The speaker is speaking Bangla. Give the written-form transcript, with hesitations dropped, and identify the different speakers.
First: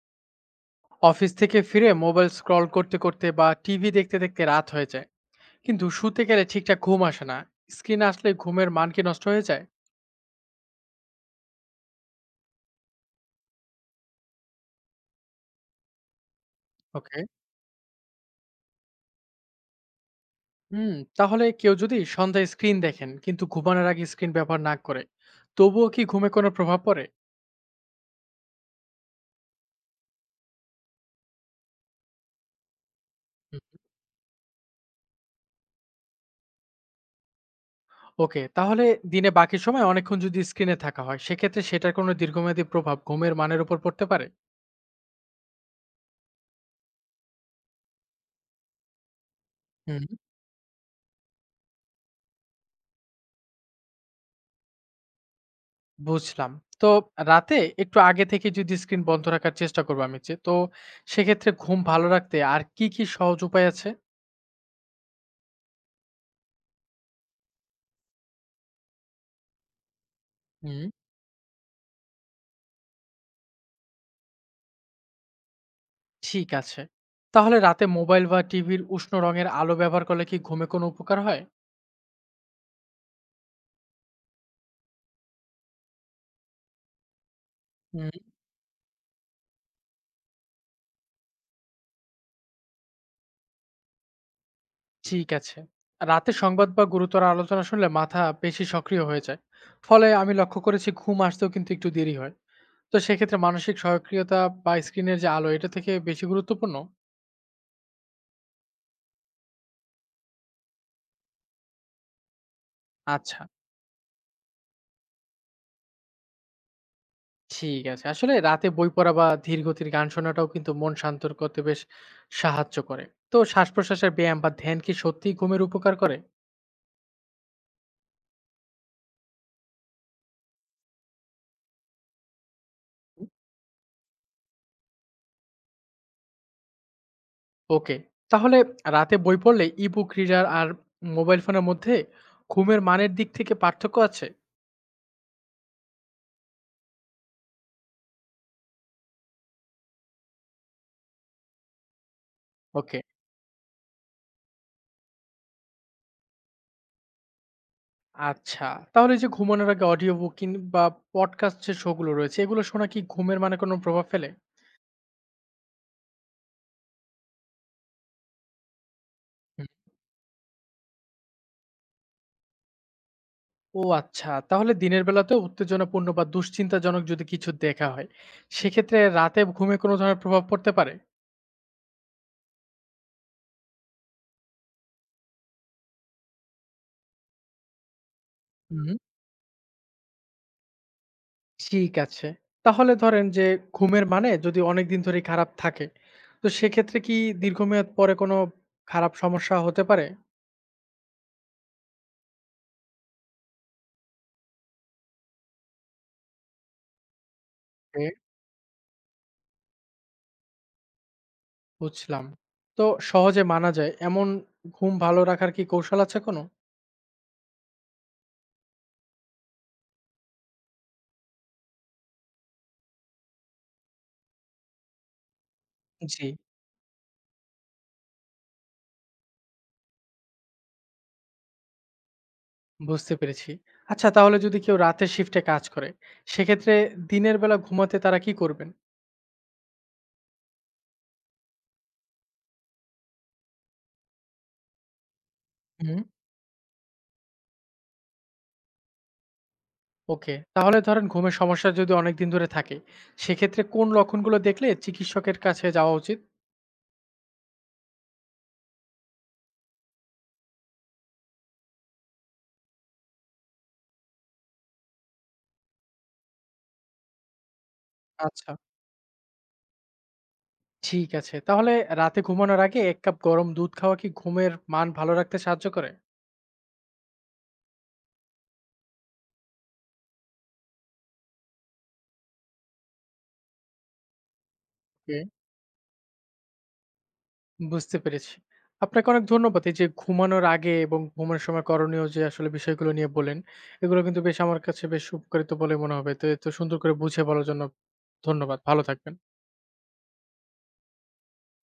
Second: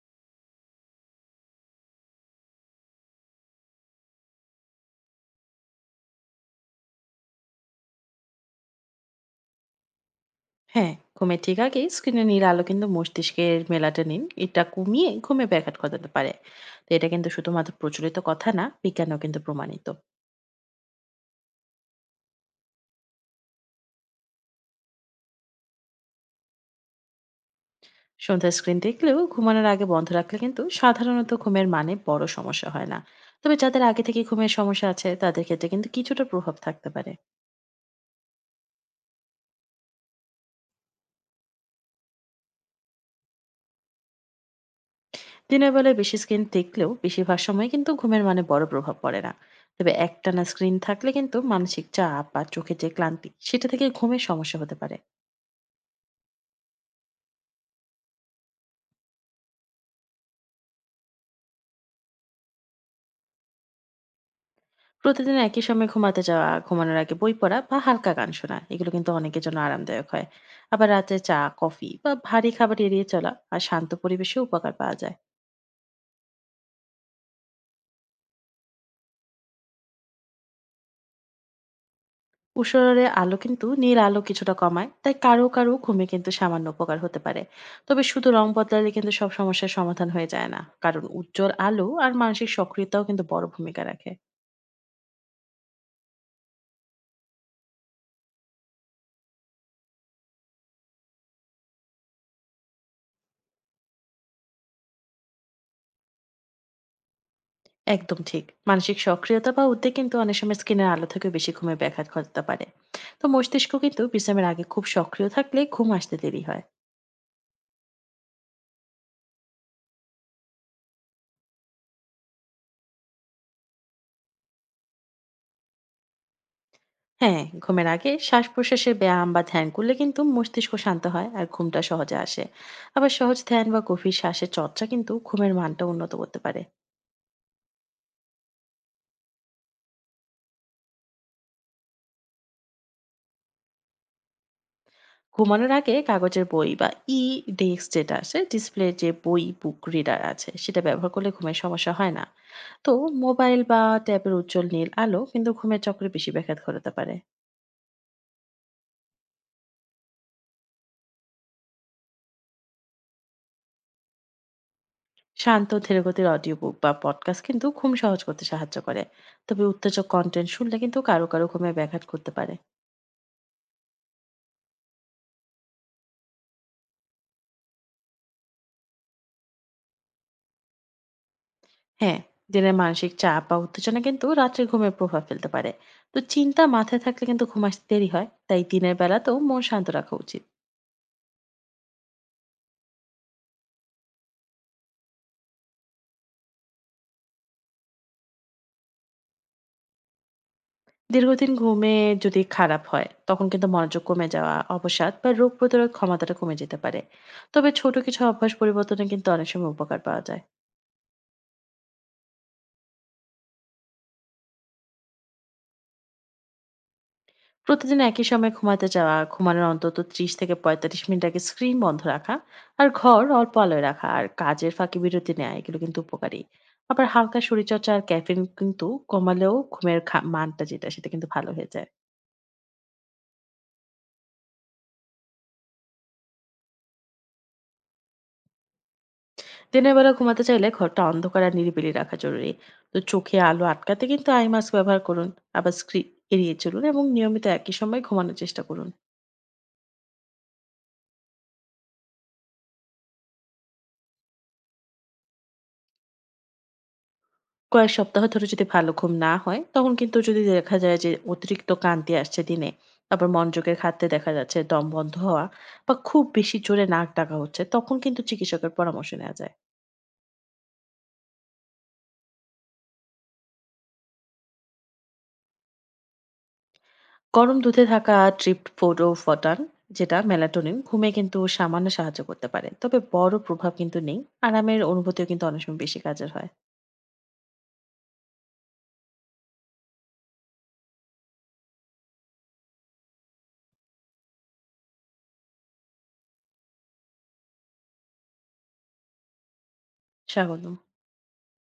Speaker 1: অফিস থেকে ফিরে মোবাইল স্ক্রল করতে করতে বা টিভি দেখতে দেখতে রাত হয়ে যায়, কিন্তু শুতে গেলে ঠিকঠাক ঘুম আসে না। স্ক্রিন আসলে ঘুমের মান কি নষ্ট হয়ে যায়?
Speaker 2: হ্যাঁ, ঘুমের ঠিক আগে স্ক্রিনে নীল আলো কিন্তু মস্তিষ্কের মেলাটোনিন এটা কমিয়ে ঘুমে ব্যাঘাত ঘটাতে পারে। তো এটা
Speaker 1: ওকে।
Speaker 2: কিন্তু শুধুমাত্র প্রচলিত কথা না, বিজ্ঞানেও কিন্তু প্রমাণিত।
Speaker 1: হুম। তাহলে কেউ যদি সন্ধ্যায় স্ক্রিন দেখেন কিন্তু ঘুমানোর আগে স্ক্রিন ব্যবহার না করে, তবুও কি ঘুমে কোনো প্রভাব পড়ে?
Speaker 2: সন্ধ্যায় স্ক্রিন দেখলেও ঘুমানোর আগে বন্ধ রাখলে কিন্তু সাধারণত ঘুমের মানে বড় সমস্যা হয় না। তবে
Speaker 1: হুম,
Speaker 2: যাদের আগে থেকে ঘুমের সমস্যা আছে তাদের ক্ষেত্রে কিন্তু কিছুটা প্রভাব থাকতে পারে।
Speaker 1: ওকে। তাহলে দিনে বাকি সময় অনেকক্ষণ যদি স্ক্রিনে থাকা হয়, সেক্ষেত্রে সেটার কোনো দীর্ঘমেয়াদী প্রভাব ঘুমের মানের উপর পড়তে পারে?
Speaker 2: দিনের বেলায় বেশি স্ক্রিন দেখলেও বেশিরভাগ সময় কিন্তু ঘুমের মানে বড় প্রভাব পড়ে না। তবে
Speaker 1: হুম,
Speaker 2: একটানা স্ক্রিন থাকলে কিন্তু মানসিক চাপ বা চোখের যে ক্লান্তি সেটা থেকে ঘুমের সমস্যা হতে পারে।
Speaker 1: বুঝলাম। তো রাতে একটু আগে থেকে যদি স্ক্রিন বন্ধ রাখার চেষ্টা করবো আমি যে, তো সেক্ষেত্রে ঘুম ভালো রাখতে আর কি, কি সহজ উপায় আছে?
Speaker 2: প্রতিদিন একই সময়ে ঘুমাতে যাওয়া, ঘুমানোর আগে বই পড়া বা হালকা গান শোনা এগুলো কিন্তু অনেকের জন্য আরামদায়ক হয়।
Speaker 1: হুম।
Speaker 2: আবার রাতে চা, কফি বা ভারী খাবার এড়িয়ে চলা আর শান্ত পরিবেশেও উপকার পাওয়া যায়।
Speaker 1: ঠিক আছে। তাহলে রাতে মোবাইল বা টিভির উষ্ণ রঙের আলো ব্যবহার করলে কি ঘুমে কোনো উপকার হয়?
Speaker 2: উশারের আলো কিন্তু নীল আলো কিছুটা কমায়, তাই কারো কারো ঘুমে কিন্তু সামান্য উপকার হতে পারে। তবে শুধু
Speaker 1: হুম।
Speaker 2: রং বদলালে কিন্তু সব সমস্যার সমাধান হয়ে যায় না, কারণ উজ্জ্বল আলো আর মানসিক সক্রিয়তাও কিন্তু বড় ভূমিকা রাখে।
Speaker 1: ঠিক আছে। রাতে সংবাদ বা গুরুতর আলোচনা শুনলে মাথা বেশি সক্রিয় হয়ে যায়। ফলে আমি লক্ষ্য করেছি ঘুম আসতেও কিন্তু একটু দেরি হয়। তো সেক্ষেত্রে মানসিক সক্রিয়তা বা স্ক্রিনের যে আলো এটা থেকে বেশি গুরুত্বপূর্ণ?
Speaker 2: একদম ঠিক। মানসিক সক্রিয়তা বা উদ্বেগ কিন্তু অনেক সময় স্ক্রিনের আলো থেকেও বেশি ঘুমে ব্যাঘাত ঘটাতে পারে। তো
Speaker 1: আচ্ছা।
Speaker 2: মস্তিষ্ক কিন্তু বিশ্রামের আগে খুব সক্রিয় থাকলে ঘুম আসতে দেরি হয়।
Speaker 1: ঠিক আছে। আসলে রাতে বই পড়া বা ধীর গতির গান শোনাটাও কিন্তু মন শান্ত করতে বেশ সাহায্য করে। তো শ্বাসপ্রশ্বাসের ব্যায়াম বা ধ্যান কি সত্যিই ঘুমের উপকার করে?
Speaker 2: হ্যাঁ, ঘুমের আগে শ্বাস-প্রশ্বাসের ব্যায়াম বা ধ্যান করলে কিন্তু মস্তিষ্ক শান্ত হয় আর ঘুমটা সহজে আসে। আবার
Speaker 1: হুম।
Speaker 2: সহজ ধ্যান বা গভীর শ্বাসের চর্চা কিন্তু ঘুমের মানটা উন্নত করতে পারে।
Speaker 1: ওকে। তাহলে রাতে বই পড়লে ই-বুক রিডার আর মোবাইল ফোনের মধ্যে ঘুমের মানের দিক থেকে পার্থক্য আছে?
Speaker 2: ঘুমানোর আগে কাগজের বই বা ই-ডেস্ক যেটা আছে ডিসপ্লে যে বই বুক রিডার আছে সেটা ব্যবহার করলে ঘুমের সমস্যা হয় না। তো
Speaker 1: ওকে।
Speaker 2: মোবাইল বা ট্যাবের উজ্জ্বল নীল আলো কিন্তু ঘুমের চক্রে বেশি ব্যাঘাত ঘটাতে পারে।
Speaker 1: আচ্ছা। তাহলে এই যে ঘুমানোর আগে অডিও বুক কিংবা পডকাস্ট যে শো গুলো রয়েছে এগুলো শোনা কি ঘুমের মানে কোনো প্রভাব ফেলে?
Speaker 2: শান্ত ধীরে গতির অডিও বুক বা পডকাস্ট কিন্তু ঘুম সহজ করতে সাহায্য করে। তবে উত্তেজক কন্টেন্ট শুনলে কিন্তু কারো কারো ঘুমে ব্যাঘাত করতে পারে।
Speaker 1: ও আচ্ছা। তাহলে দিনের বেলাতেও উত্তেজনাপূর্ণ বা দুশ্চিন্তাজনক যদি কিছু দেখা হয়, সেক্ষেত্রে রাতে ঘুমে কোনো ধরনের প্রভাব পড়তে পারে?
Speaker 2: হ্যাঁ, দিনের মানসিক চাপ বা উত্তেজনা কিন্তু রাত্রে ঘুমের প্রভাব ফেলতে পারে। তো চিন্তা মাথায় থাকলে কিন্তু ঘুম আসতে দেরি হয়, তাই
Speaker 1: হুম।
Speaker 2: দিনের বেলাতেও মন শান্ত রাখা উচিত।
Speaker 1: ঠিক আছে। তাহলে ধরেন যে ঘুমের মানে যদি অনেকদিন ধরেই খারাপ থাকে, তো সেক্ষেত্রে কি দীর্ঘমেয়াদ পরে কোনো খারাপ সমস্যা হতে পারে?
Speaker 2: দীর্ঘদিন ঘুমে যদি খারাপ হয় তখন কিন্তু মনোযোগ কমে যাওয়া, অবসাদ বা রোগ প্রতিরোধ ক্ষমতাটা কমে যেতে পারে। তবে ছোট
Speaker 1: ওকে,
Speaker 2: কিছু অভ্যাস পরিবর্তনে কিন্তু অনেক সময় উপকার পাওয়া যায়।
Speaker 1: বুঝলাম। তো সহজে মানা যায় এমন ঘুম ভালো রাখার কি কৌশল আছে কোনো?
Speaker 2: প্রতিদিন একই সময়ে ঘুমাতে যাওয়া, ঘুমানোর অন্তত ৩০ থেকে ৪৫ মিনিট আগে স্ক্রিন বন্ধ রাখা আর ঘর অল্প আলোয় রাখা আর কাজের ফাঁকে বিরতি নেওয়া এগুলো কিন্তু
Speaker 1: জি।
Speaker 2: উপকারী। আবার হালকা শরীরচর্চা আর ক্যাফেইন কিন্তু কমালেও ঘুমের মানটা যেটা সেটা কিন্তু ভালো হয়ে যায়।
Speaker 1: বুঝতে পেরেছি। আচ্ছা, তাহলে যদি কেউ রাতের শিফটে কাজ করে, সেক্ষেত্রে দিনের বেলা ঘুমাতে তারা কি করবেন?
Speaker 2: দিনের বেলা ঘুমাতে চাইলে ঘরটা অন্ধকার আর নিরিবিলি রাখা জরুরি। তো চোখে আলো আটকাতে কিন্তু আই মাস্ক ব্যবহার করুন। আবার
Speaker 1: হুম।
Speaker 2: স্ক্রিন এড়িয়ে চলুন এবং নিয়মিত একই সময় ঘুমানোর চেষ্টা করুন।
Speaker 1: ওকে। তাহলে ধরেন, ঘুমের সমস্যা যদি অনেকদিন ধরে থাকে, সেক্ষেত্রে কোন লক্ষণগুলো দেখলে চিকিৎসকের কাছে যাওয়া উচিত?
Speaker 2: কয়েক সপ্তাহ ধরে যদি ভালো ঘুম না হয়, তখন কিন্তু যদি দেখা যায় যে অতিরিক্ত কান্তি আসছে দিনে, আবার মনোযোগের খাতে দেখা যাচ্ছে দম বন্ধ হওয়া বা খুব বেশি জোরে নাক ডাকা হচ্ছে, তখন কিন্তু
Speaker 1: আচ্ছা।
Speaker 2: চিকিৎসকের পরামর্শ নেওয়া যায়।
Speaker 1: ঠিক আছে। তাহলে রাতে ঘুমানোর আগে ১ কাপ গরম দুধ খাওয়া কি ঘুমের মান ভালো রাখতে সাহায্য করে?
Speaker 2: গরম দুধে থাকা ট্রিপটোফ্যান যেটা মেলাটোনিন ঘুমে কিন্তু সামান্য সাহায্য করতে পারে। তবে বড় প্রভাব কিন্তু নেই। আরামের
Speaker 1: ওকে,
Speaker 2: অনুভূতিও কিন্তু অনেক সময় বেশি কাজের হয়।
Speaker 1: বুঝতে পেরেছি। আপনাকে অনেক ধন্যবাদ। এই যে ঘুমানোর আগে এবং ঘুমের সময় করণীয় যে আসলে বিষয়গুলো নিয়ে বললেন, এগুলো কিন্তু বেশ আমার কাছে বেশ উপকারিত বলে মনে হবে। তো এত সুন্দর করে বুঝিয়ে বলার জন্য ধন্যবাদ। ভালো থাকবেন।
Speaker 2: স্বাগতম।